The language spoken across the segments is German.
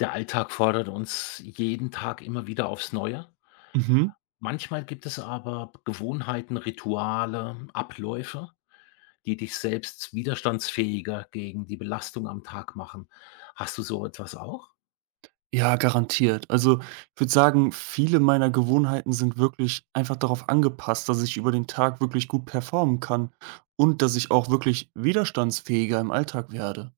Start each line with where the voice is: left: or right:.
left: Der Alltag fordert uns jeden Tag immer wieder aufs Neue.
right: Mhm.
left: Manchmal gibt es aber Gewohnheiten, Rituale, Abläufe, die dich selbst widerstandsfähiger gegen die Belastung am Tag machen. Hast du so etwas auch?
right: Ja, garantiert. Also, ich würde sagen, viele meiner Gewohnheiten sind wirklich einfach darauf angepasst, dass ich über den Tag wirklich gut performen kann und dass ich auch wirklich widerstandsfähiger im Alltag werde.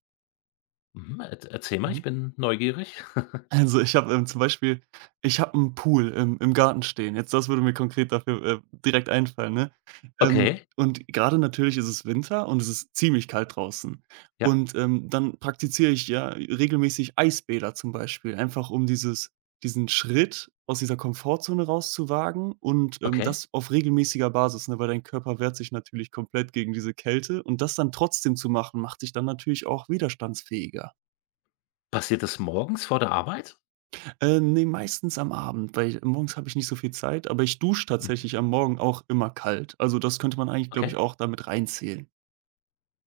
left: Mhm, er erzähl mal,
right: Mhm.
left: ich bin neugierig.
right: Also, ich habe, zum Beispiel ich habe einen Pool im Garten stehen. Jetzt das würde mir konkret dafür, direkt einfallen, ne?
left: Okay,
right: Und gerade natürlich ist es Winter und es ist ziemlich kalt draußen.
left: ja,
right: Und, dann praktiziere ich ja regelmäßig Eisbäder zum Beispiel, einfach um dieses diesen Schritt aus dieser Komfortzone rauszuwagen und,
left: okay.
right: das auf regelmäßiger Basis, ne, weil dein Körper wehrt sich natürlich komplett gegen diese Kälte, und das dann trotzdem zu machen, macht dich dann natürlich auch widerstandsfähiger.
left: Passiert das morgens vor der Arbeit?
right: Ne, meistens am Abend, weil morgens habe ich nicht so viel Zeit, aber ich dusche
left: Mhm,
right: tatsächlich am Morgen auch immer kalt. Also, das könnte man eigentlich, glaube ich,
left: okay,
right: auch damit reinzählen.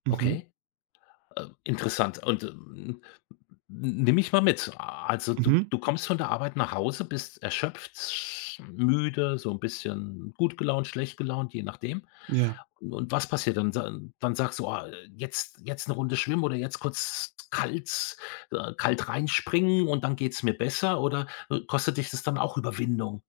right: Mhm,
left: okay. Interessant und, nimm mich mal mit. Also, du
right: mhm,
left: du kommst von der Arbeit nach Hause, bist erschöpft, müde, so ein bisschen gut gelaunt, schlecht gelaunt, je nachdem.
right: ja.
left: Und was passiert dann? Sa Dann sagst du: „Ah, jetzt eine Runde schwimmen oder jetzt kurz kalt kalt reinspringen und dann geht's mir besser“, oder kostet dich das dann auch Überwindung?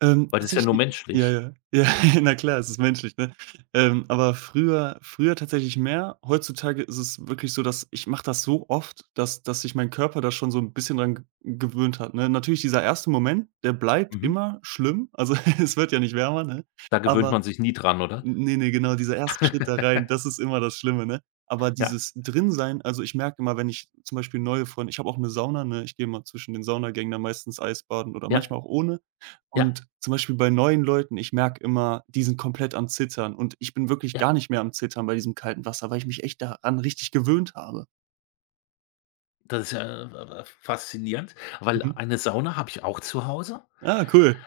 left: Weil das ist ja nur
right: Tatsächlich ja,
left: menschlich.
right: ja, ja, na klar, es ist menschlich, ne? Aber früher tatsächlich mehr. Heutzutage ist es wirklich so, dass ich mache das so oft, dass sich mein Körper da schon so ein bisschen dran ge gewöhnt hat, ne? Natürlich dieser erste Moment, der bleibt
left: Mhm.
right: immer schlimm, also, es wird ja nicht wärmer, ne?
left: Da gewöhnt
right: Aber
left: man sich nie dran, oder?
right: ne, ne, genau, dieser erste Schritt da rein, das ist immer das Schlimme, ne? Aber
left: Ja,
right: dieses Drinsein, also, ich merke immer, wenn ich zum Beispiel neue Freunde ich habe auch 'ne Sauna, ne? Ich gehe mal zwischen den Saunagängen dann meistens Eisbaden oder
left: ja,
right: manchmal auch ohne.
left: ja,
right: Und zum Beispiel bei neuen Leuten, ich merke immer, die sind komplett am Zittern und ich bin wirklich
left: ja.
right: gar nicht mehr am Zittern bei diesem kalten Wasser, weil ich mich echt daran richtig gewöhnt habe.
left: Das ist ja, faszinierend, weil
right: Mhm.
left: eine Sauna habe ich auch zu Hause
right: Ah, cool.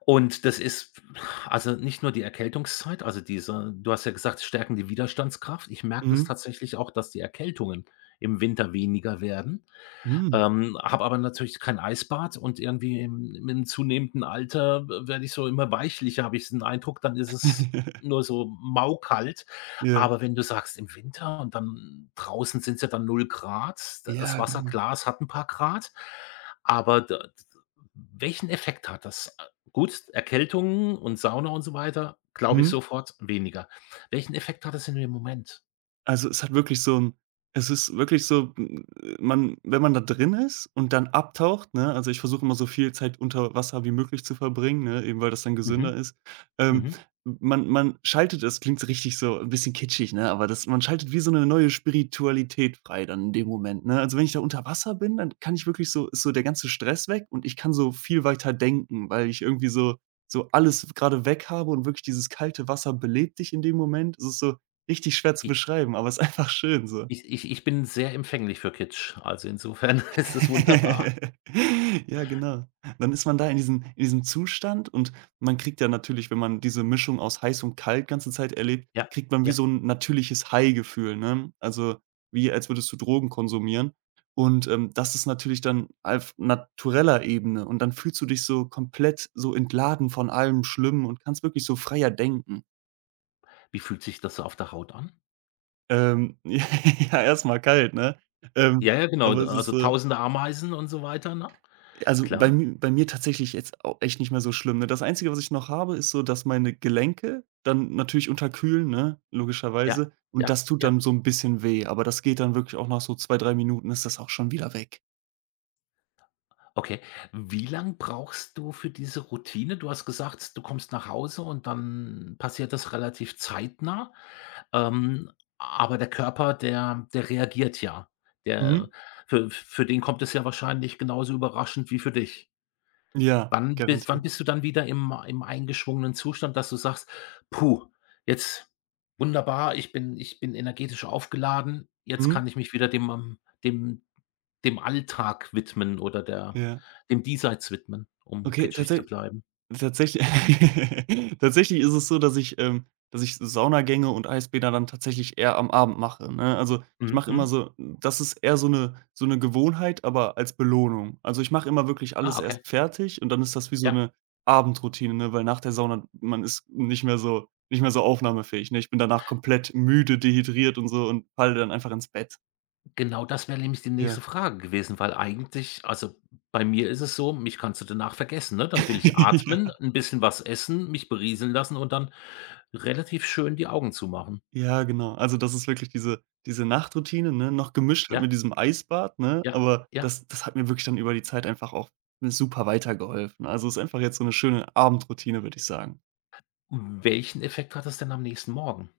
left: und das ist, also, nicht nur die Erkältungszeit, also, diese, du hast ja gesagt, stärken die Widerstandskraft. Ich merke das
right: Mhm.
left: tatsächlich auch, dass die Erkältungen im Winter weniger werden.
right: Mhm.
left: Habe aber natürlich kein Eisbad und irgendwie im zunehmenden Alter werde ich so immer weichlicher, habe ich den Eindruck, dann ist es nur so maukalt.
right: Ja.
left: Aber wenn du sagst, im Winter und dann draußen sind's ja dann null Grad, das
right: Ja, genau.
left: Wasserglas hat ein paar Grad, aber da d welchen Effekt hat das? Gut, Erkältungen und Sauna und so weiter, glaube ich
right: Mhm.
left: sofort weniger. Welchen Effekt hat das in dem Moment?
right: Also, es hat wirklich so 'n es ist wirklich so, m man wenn man da drin ist und dann abtaucht, ne, also, ich versuche immer so viel Zeit unter Wasser wie möglich zu verbringen, ne, eben weil das dann gesünder
left: Mhm,
right: ist. Ähm,
left: mhm.
right: man schaltet es klingt so richtig so 'n bisschen kitschig, ne, aber das man schaltet wie so 'ne neue Spiritualität frei dann in dem Moment, ne? Also, wenn ich da unter Wasser bin, dann kann ich wirklich so ist so der ganze Stress weg und ich kann so viel weiter denken, weil ich irgendwie so so alles grade weg habe und wirklich dieses kalte Wasser belebt dich in dem Moment. Es ist so richtig schwer zu beschreiben, aber ist einfach schön so.
left: Ich bin sehr empfänglich für Kitsch, also insofern ist es wunderbar.
right: Ja, genau. Dann ist man da in diesem Zustand, und man kriegt ja natürlich, wenn man diese Mischung aus heiß und kalt ganze Zeit erlebt,
left: Ja,
right: kriegt man wie
left: ja.
right: so ein natürliches High-Gefühl, ne? Also, wie als würdest du Drogen konsumieren und, das ist natürlich dann auf natureller Ebene und dann fühlst du dich so komplett so entladen von allem Schlimmen und kannst wirklich so freier denken.
left: Wie fühlt sich das so auf der Haut an?
right: Ja, erstmal kalt, ne? Ähm,
left: Ja, ja, genau,
right: aber
left: d
right: es ist,
left: also
right: so
left: tausende Ameisen und so weiter, ne?
right: also,
left: Klar.
right: bei mir tatsächlich jetzt auch echt nicht mehr so schlimm, ne? Das Einzige, was ich noch habe, ist so, dass meine Gelenke dann natürlich unterkühlen, ne,
left: Ja,
right: logischerweise. Und das
left: ja,
right: tut
left: ja.
right: dann so ein bisschen weh, aber das geht dann wirklich auch nach so 2, 3 Minuten ist das auch schon wieder weg.
left: Okay. Wie lang brauchst du für diese Routine? Du hast gesagt, du kommst nach Hause und dann passiert das relativ zeitnah, ähm, aber der Körper, der reagiert ja. Der
right: Mhm.
left: Für den kommt es ja wahrscheinlich genauso überraschend wie für dich.
right: Ja,
left: Wann bis wann
right: garantiert.
left: bist du dann wieder im eingeschwungenen Zustand, dass du sagst: „Puh, jetzt wunderbar, ich bin energetisch aufgeladen, jetzt
right: Mhm.
left: kann ich mich wieder dem Alltag widmen oder der
right: Ja.
left: dem Diesseits widmen“, um
right: Okay,
left: kitschig zu
right: tatsächlich.
left: bleiben?
right: Tatsächlich tatsächlich ist es so, dass ich Saunagänge und Eisbäder dann tatsächlich eher am Abend mache, ne? Also, ich
left: Mhm,
right: mache immer
left: mhm.
right: so das ist eher so eine Gewohnheit, aber als Belohnung. Also, ich mache immer wirklich
left: Ah,
right: alles
left: okay.
right: erst fertig und dann ist das wie so
left: Ja,
right: eine Abendroutine, ne, weil nach der Sauna man ist nicht mehr so aufnahmefähig, ne? Ich bin danach komplett müde, dehydriert und so und falle dann einfach ins Bett.
left: genau das wäre nämlich die
right: Ja.
left: nächste Frage gewesen, weil eigentlich, also, bei mir ist es so, mich kannst du danach vergessen, ne? Dann will ich atmen, ein bisschen was essen, mich berieseln lassen und dann relativ schön die Augen zumachen.
right: Ja, genau. Also, das ist wirklich diese Nachtroutine, ne, noch gemischt halt
left: Ja.
right: mit diesem Eisbad, ne?
left: Ja,
right: Aber
left: ja.
right: das hat mir wirklich dann über die Zeit einfach auch super weitergeholfen. Also, es ist einfach jetzt so eine schöne Abendroutine, würde ich sagen.
left: Welchen Effekt hat das denn am nächsten Morgen?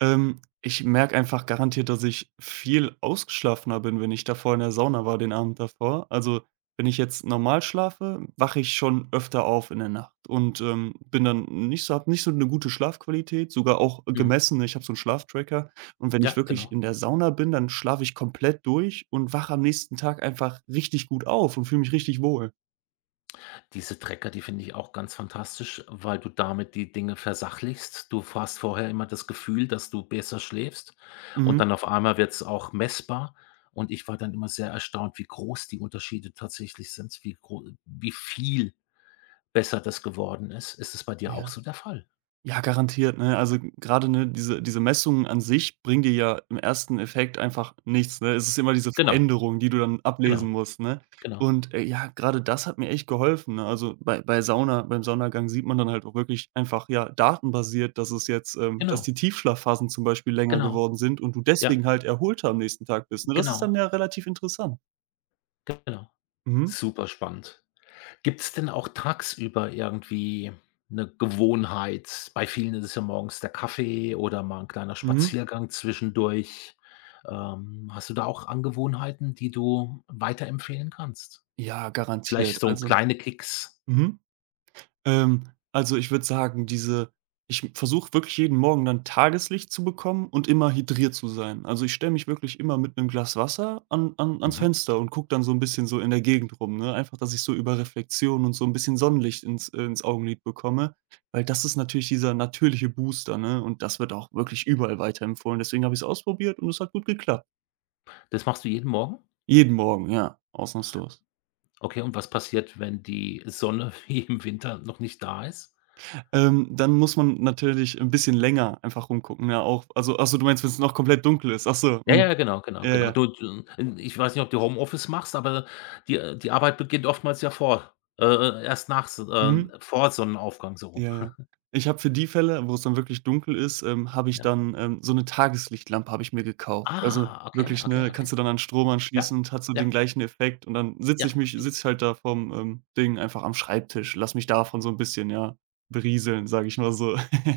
right: Ich merke einfach garantiert, dass ich viel ausgeschlafener bin, wenn ich davor in der Sauna war den Abend davor. Also, wenn ich jetzt normal schlafe, wache ich schon öfter auf in der Nacht und, bin dann nicht so habe nicht so eine gute Schlafqualität, sogar auch
left: Mhm.
right: gemessen. Ich habe so einen Schlaftracker, und wenn ich
left: Ja,
right: wirklich
left: genau.
right: in der Sauna bin, dann schlafe ich komplett durch und wache am nächsten Tag einfach richtig gut auf und fühle mich richtig wohl.
left: Diese Tracker, die finde ich auch ganz fantastisch, weil du damit die Dinge versachlichst. Du hast vorher immer das Gefühl, dass du besser schläfst und
right: Mhm.
left: dann auf einmal wird es auch messbar. Und ich war dann immer sehr erstaunt, wie groß die Unterschiede tatsächlich sind, wie viel besser das geworden ist. Ist es bei dir auch
right: Ja.
left: so der Fall?
right: Ja, garantiert, ne? Also, gerade ne, diese Messungen an sich bringen dir ja im ersten Effekt einfach nichts, ne? Es ist immer diese
left: Genau,
right: Veränderung, die du dann ablesen
left: genau,
right: musst, ne?
left: genau,
right: Und, ja, gerade das hat mir echt geholfen, ne? Also, bei Sauna beim Saunagang sieht man dann halt auch wirklich einfach, ja, datenbasiert, dass es jetzt, dass
left: genau,
right: die Tiefschlafphasen zum Beispiel länger
left: genau.
right: geworden sind und du
left: Ja,
right: deswegen halt erholter am nächsten Tag bist, ne? Das ist dann
left: genau,
right: ja relativ interessant.
left: genau.
right: Mhm,
left: Super spannend. Gibt's denn auch tagsüber irgendwie 'ne Gewohnheit? Bei vielen ist es ja morgens der Kaffee oder mal 'n kleiner
right: mhm.
left: Spaziergang zwischendurch. Hast du da auch Angewohnheiten, die du weiterempfehlen kannst?
right: Ja,
left: Vielleicht
right: garantiert.
left: so
right: Also
left: kleine Kicks?
right: mhm. Ähm, also, ich würde sagen, diese ich versuche wirklich jeden Morgen dann Tageslicht zu bekommen und immer hydriert zu sein. Also, ich stelle mich wirklich immer mit einem Glas Wasser an ans
left: Mhm.
right: Fenster und gucke dann so ein bisschen so in der Gegend rum, ne? Einfach, dass ich so über Reflexion und so ein bisschen Sonnenlicht ins ins Augenlid bekomme, weil das ist natürlich dieser natürliche Booster, ne? Und das wird auch wirklich überall weiterempfohlen. Deswegen habe ich es ausprobiert und es hat gut geklappt.
left: Das machst du jeden Morgen?
right: Jeden Morgen, ja, ausnahmslos.
left: Okay, und was passiert, wenn die Sonne wie im Winter noch nicht da ist?
right: Dann muss man natürlich ein bisschen länger einfach rumgucken, ja auch. Also, ach so, du meinst, wenn's noch komplett dunkel ist? Ach so,
left: Ja,
right: mhm.
left: ja, genau, genau,
right: Ja,
left: genau.
right: ja.
left: Du du Ich weiß nicht, ob du Homeoffice machst, aber die, die Arbeit beginnt oftmals ja vor erst nach s
right: Mhm.
left: vor Sonnenaufgang so rum.
right: Ja, ja. Ich habe für die Fälle, wo's dann wirklich dunkel ist, habe ich
left: Ja.
right: dann, so 'ne Tageslichtlampe habe ich mir gekauft. Also
left: Ah, okay,
right: wirklich,
left: okay,
right: ne,
left: okay.
right: kannst du dann an Strom
left: Ja,
right: anschließen und hat so den
left: ja,
right: gleichen Effekt, und dann sitze
left: ja.
right: ich mich
left: Wie
right: sitze ich halt da vorm, Ding einfach am Schreibtisch, lass mich davon so 'n bisschen, ja, berieseln, sage ich mal so.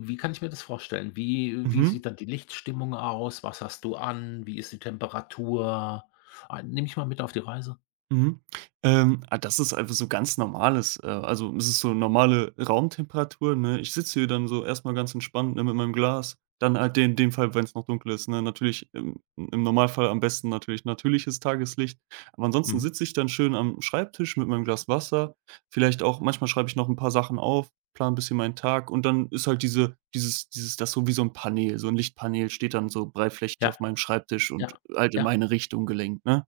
left: Wie kann ich mir das vorstellen? Wie
right: Mhm.
left: sieht dann die Lichtstimmung aus? Was hast du an? Wie ist die Temperatur? Ah, nimm ich mal mit auf die Reise.
right: Mhm. Ah, das ist einfach so ganz normales also, es ist so normale Raumtemperatur, ne? Ich sitze hier dann so erstmal ganz entspannt, ne, mit meinem Glas. Dann halt in dem Fall, wenn es noch dunkel ist, ne? Natürlich im Normalfall am besten natürlich natürliches Tageslicht. Aber ansonsten
left: Mhm.
right: sitze ich dann schön am Schreibtisch mit meinem Glas Wasser. Vielleicht auch manchmal schreibe ich noch ein paar Sachen auf, plane ein bisschen meinen Tag, und dann ist halt dieses das so wie so ein Panel so ein Lichtpanel steht dann so breitflächig
left: Ja,
right: auf meinem Schreibtisch und
left: ja,
right: halt in
left: ja.
right: meine Richtung gelenkt, ne?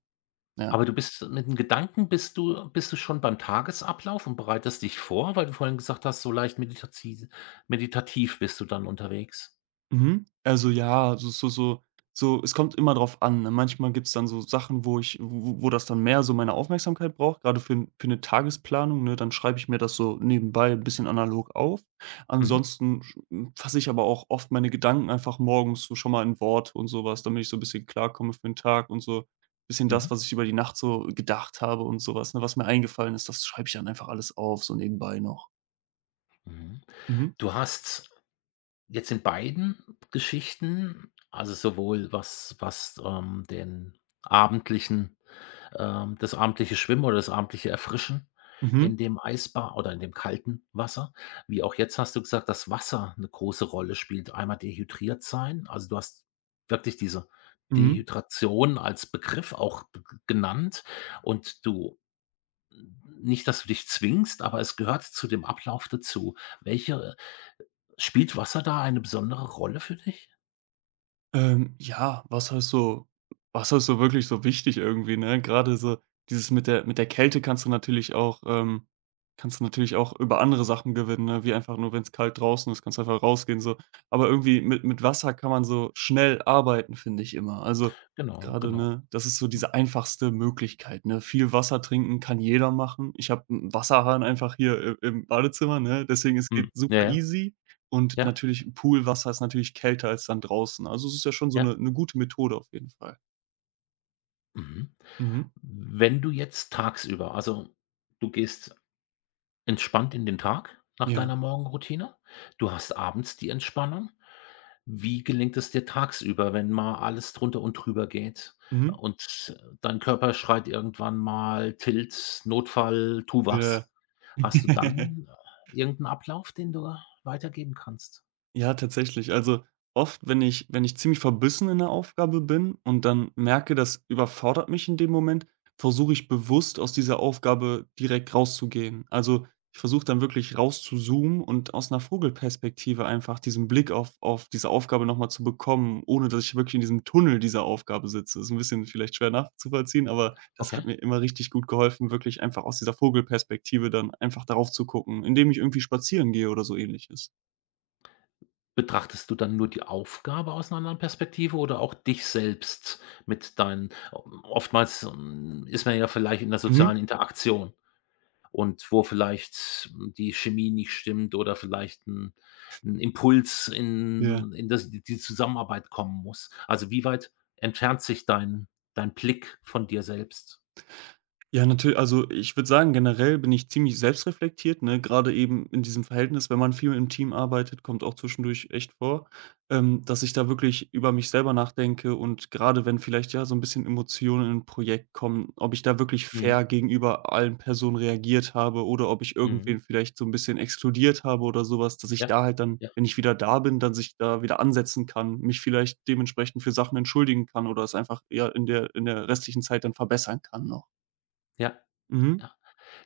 right: Ja.
left: Aber du bist mit den Gedanken, bist du schon beim Tagesablauf und bereitest dich vor, weil du vorhin gesagt hast, so leicht meditatiz meditativ bist du dann unterwegs.
right: Mhm. Also ja, so es kommt immer drauf an, ne? Manchmal gibt's dann so Sachen, wo ich wo das dann mehr so meine Aufmerksamkeit braucht. Gerade für 'n für eine Tagesplanung, ne? Dann schreibe ich mir das so nebenbei ein bisschen analog auf.
left: Mhm,
right: Ansonsten sch hm, fasse ich aber auch oft meine Gedanken einfach morgens so schon mal in Wort und sowas, damit ich so ein bisschen klarkomme für den Tag und so ein bisschen das,
left: mhm,
right: was ich über die Nacht so gedacht habe und sowas. Was, ne, was mir eingefallen ist, das schreibe ich dann einfach alles auf, so nebenbei noch.
left: mhm.
right: Mhm.
left: Du hast jetzt in beiden Geschichten, also sowohl was, den abendlichen, das abendliche Schwimmen oder das abendliche Erfrischen
right: Mhm.
left: in dem Eisbad oder in dem kalten Wasser. Wie auch jetzt hast du gesagt, dass Wasser eine große Rolle spielt. Einmal dehydriert sein, also, du hast wirklich diese
right: Mhm.
left: Dehydration als Begriff auch b genannt und du, nicht, dass du dich zwingst, aber es gehört zu dem Ablauf dazu. Welche spielt Wasser da eine besondere Rolle für dich?
right: Ja, was halt so wirklich so wichtig irgendwie, ne? Gerade so dieses mit der Kälte kannst du natürlich auch kannst du natürlich auch über andere Sachen gewinnen, ne? Wie einfach nur, wenn es kalt draußen ist, kannst du einfach rausgehen so. Aber irgendwie mit Wasser kann man so schnell arbeiten, finde ich immer. Also,
left: Genau,
right: gerade
left: genau.
right: ne, das ist so diese einfachste Möglichkeit, ne? Viel Wasser trinken kann jeder machen. Ich habe 'n Wasserhahn einfach hier i im Badezimmer, ne? Deswegen es
left: Mhm.
right: geht
left: Ja,
right: super
left: ja,
right: easy. Und
left: ja,
right: natürlich Poolwasser ist natürlich kälter als dann draußen. Also, es ist ja schon so
left: ja.
right: 'ne gute Methode auf jeden Fall.
left: Mhm.
right: Mhm.
left: Wenn du jetzt tagsüber, also, du gehst entspannt in den Tag nach
right: Ja.
left: deiner Morgenroutine. Du hast abends die Entspannung. Wie gelingt es dir tagsüber, wenn mal alles drunter und drüber geht
right: Mhm.
left: und dein Körper schreit irgendwann mal: „Tilt, Notfall, tu
right: Ja.
left: was.“ Hast du dann irgendeinen Ablauf, den du weitergeben kannst?
right: Ja, tatsächlich. Also, oft, wenn ich wenn ich ziemlich verbissen in der Aufgabe bin und dann merke, das überfordert mich in dem Moment, versuche ich bewusst aus dieser Aufgabe direkt rauszugehen. Also, ich versuche dann wirklich rauszuzoomen und aus einer Vogelperspektive einfach diesen Blick auf diese Aufgabe noch mal zu bekommen, ohne dass ich wirklich in diesem Tunnel dieser Aufgabe sitze. Ist ein bisschen vielleicht schwer nachzuvollziehen, aber das hat
left: Okay.
right: mir immer richtig gut geholfen, wirklich einfach aus dieser Vogelperspektive dann einfach darauf zu gucken, indem ich irgendwie spazieren gehe oder so Ähnliches.
left: Betrachtest du dann nur die Aufgabe aus 'ner anderen Perspektive oder auch dich selbst mit deinen, oftmals, hm, ist man ja vielleicht in der
right: Mhm.
left: sozialen Interaktion und wo vielleicht, hm, die Chemie nicht stimmt oder vielleicht 'n Impuls
right: Ja.
left: in das die Zusammenarbeit kommen muss. Also, wie weit entfernt sich dein Blick von dir selbst?
right: Ja, natürlich. Also, ich würde sagen, generell bin ich ziemlich selbstreflektiert, ne? Gerade eben in diesem Verhältnis, wenn man viel im Team arbeitet, kommt auch zwischendurch echt vor, dass ich da wirklich über mich selber nachdenke, und gerade wenn vielleicht, ja, so ein bisschen Emotionen in ein Projekt kommen, ob ich da wirklich
left: Mhm,
right: fair gegenüber allen Personen reagiert habe oder ob ich irgendwen
left: mhm.
right: vielleicht so ein bisschen exkludiert habe oder sowas, dass ich
left: Ja,
right: da halt dann,
left: ja,
right: wenn ich wieder da bin, dann sich da wieder ansetzen kann, mich vielleicht dementsprechend für Sachen entschuldigen kann oder es einfach, ja, in der restlichen Zeit dann verbessern kann noch. Mhm.
left: ja.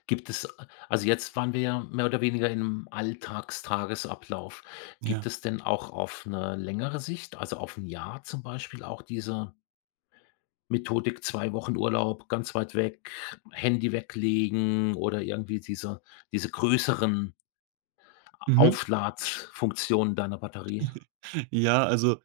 left: Gibt es, also, jetzt waren wir ja mehr oder weniger in 'nem Alltagstagesablauf. Gibt
right: Ja.
left: es denn auch auf 'ne längere Sicht, also, auf 'n Jahr zum Beispiel, auch diese Methodik 2 Wochen Urlaub, ganz weit weg, Handy weglegen oder irgendwie diese größeren
right: Mhm.
left: Aufladfunktionen deiner Batterie?
right: Ja, also,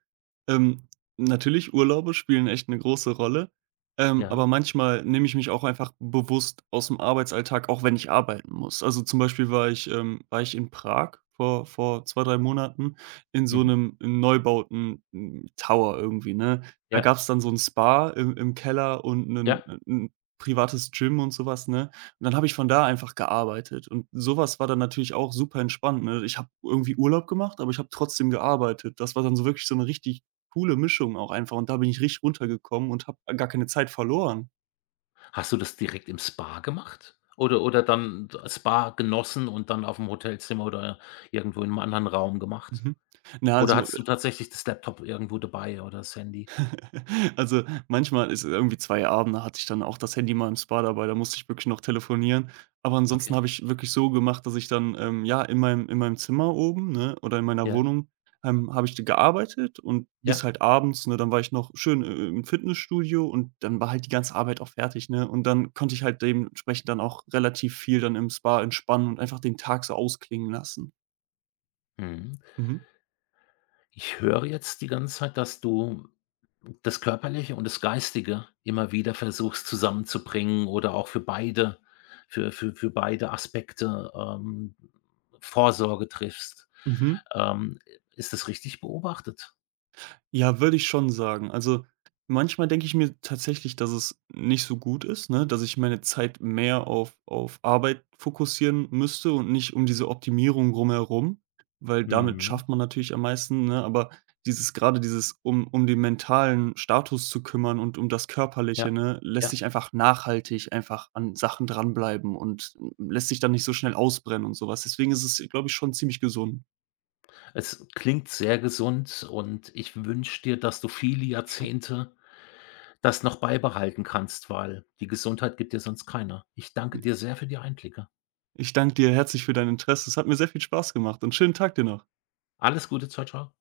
right: ähm, natürlich, Urlaube spielen echt eine große Rolle,
left: Ja,
right: aber manchmal nehme ich mich auch einfach bewusst aus dem Arbeitsalltag, auch wenn ich arbeiten muss. Also, zum Beispiel war ich in Prag vor 2 3 Monaten in so
left: mhm,
right: einem neubauten, hm, Tower irgendwie, ne? Da
left: ja,
right: gab es dann so ein Spa im Keller und ein
left: ja.
right: 'n privates Gym und sowas, ne? Und dann habe ich von da einfach gearbeitet, und sowas war dann natürlich auch super entspannt, ne? Ich habe irgendwie Urlaub gemacht, aber ich habe trotzdem gearbeitet. Das war dann so wirklich so eine richtig coole Mischung auch einfach, und da bin ich richtig runtergekommen und habe gar keine Zeit verloren.
left: Hast du das direkt im Spa gemacht oder dann Spa genossen und dann aufm Hotelzimmer oder irgendwo in 'nem anderen Raum gemacht?
right: Mhm. Na,
left: Oder
right: also
left: hattest du tatsächlich das Laptop irgendwo dabei oder das Handy?
right: also, manchmal ist irgendwie 2 Abende hatte ich dann auch das Handy mal im Spa dabei, da musste ich wirklich noch telefonieren. Aber ansonsten
left: Okay,
right: habe ich wirklich so gemacht, dass ich dann, ja, in meinem Zimmer oben, ne, oder in meiner
left: ja,
right: Wohnung, habe ich gearbeitet und bis
left: ja.
right: halt abends, ne, dann war ich noch schön, im Fitnessstudio, und dann war halt die ganze Arbeit auch fertig, ne? Und dann konnte ich halt dementsprechend dann auch relativ viel dann im Spa entspannen und einfach den Tag so ausklingen lassen.
left: Mhm.
right: Mhm.
left: Ich höre jetzt die ganze Zeit, dass du das Körperliche und das Geistige immer wieder versuchst zusammenzubringen oder auch für beide, für beide Aspekte, Vorsorge triffst.
right: Mhm.
left: Ähm, ist das richtig beobachtet?
right: Ja, würde ich schon sagen. Also, manchmal denke ich mir tatsächlich, dass es nicht so gut ist, ne, dass ich meine Zeit mehr auf Arbeit fokussieren müsste und nicht um diese Optimierung drumherum, weil damit
left: Mhm.
right: schafft man natürlich am meisten, ne? Aber dieses gerade dieses um den mentalen Status zu kümmern und um das Körperliche,
left: Ja,
right: ne, lässt
left: ja.
right: sich einfach nachhaltig einfach an Sachen dranbleiben und mm, lässt sich dann nicht so schnell ausbrennen und sowas. Deswegen ist es, glaube ich, schon ziemlich gesund.
left: Es klingt sehr gesund und ich wünsche dir, dass du viele Jahrzehnte das noch beibehalten kannst, weil die Gesundheit gibt dir sonst keiner. Ich danke dir sehr für die Einblicke.
right: Ich danke dir herzlich für dein Interesse. Es hat mir sehr viel Spaß gemacht, und schönen Tag dir noch.
left: Alles Gute. Tschau, tschau.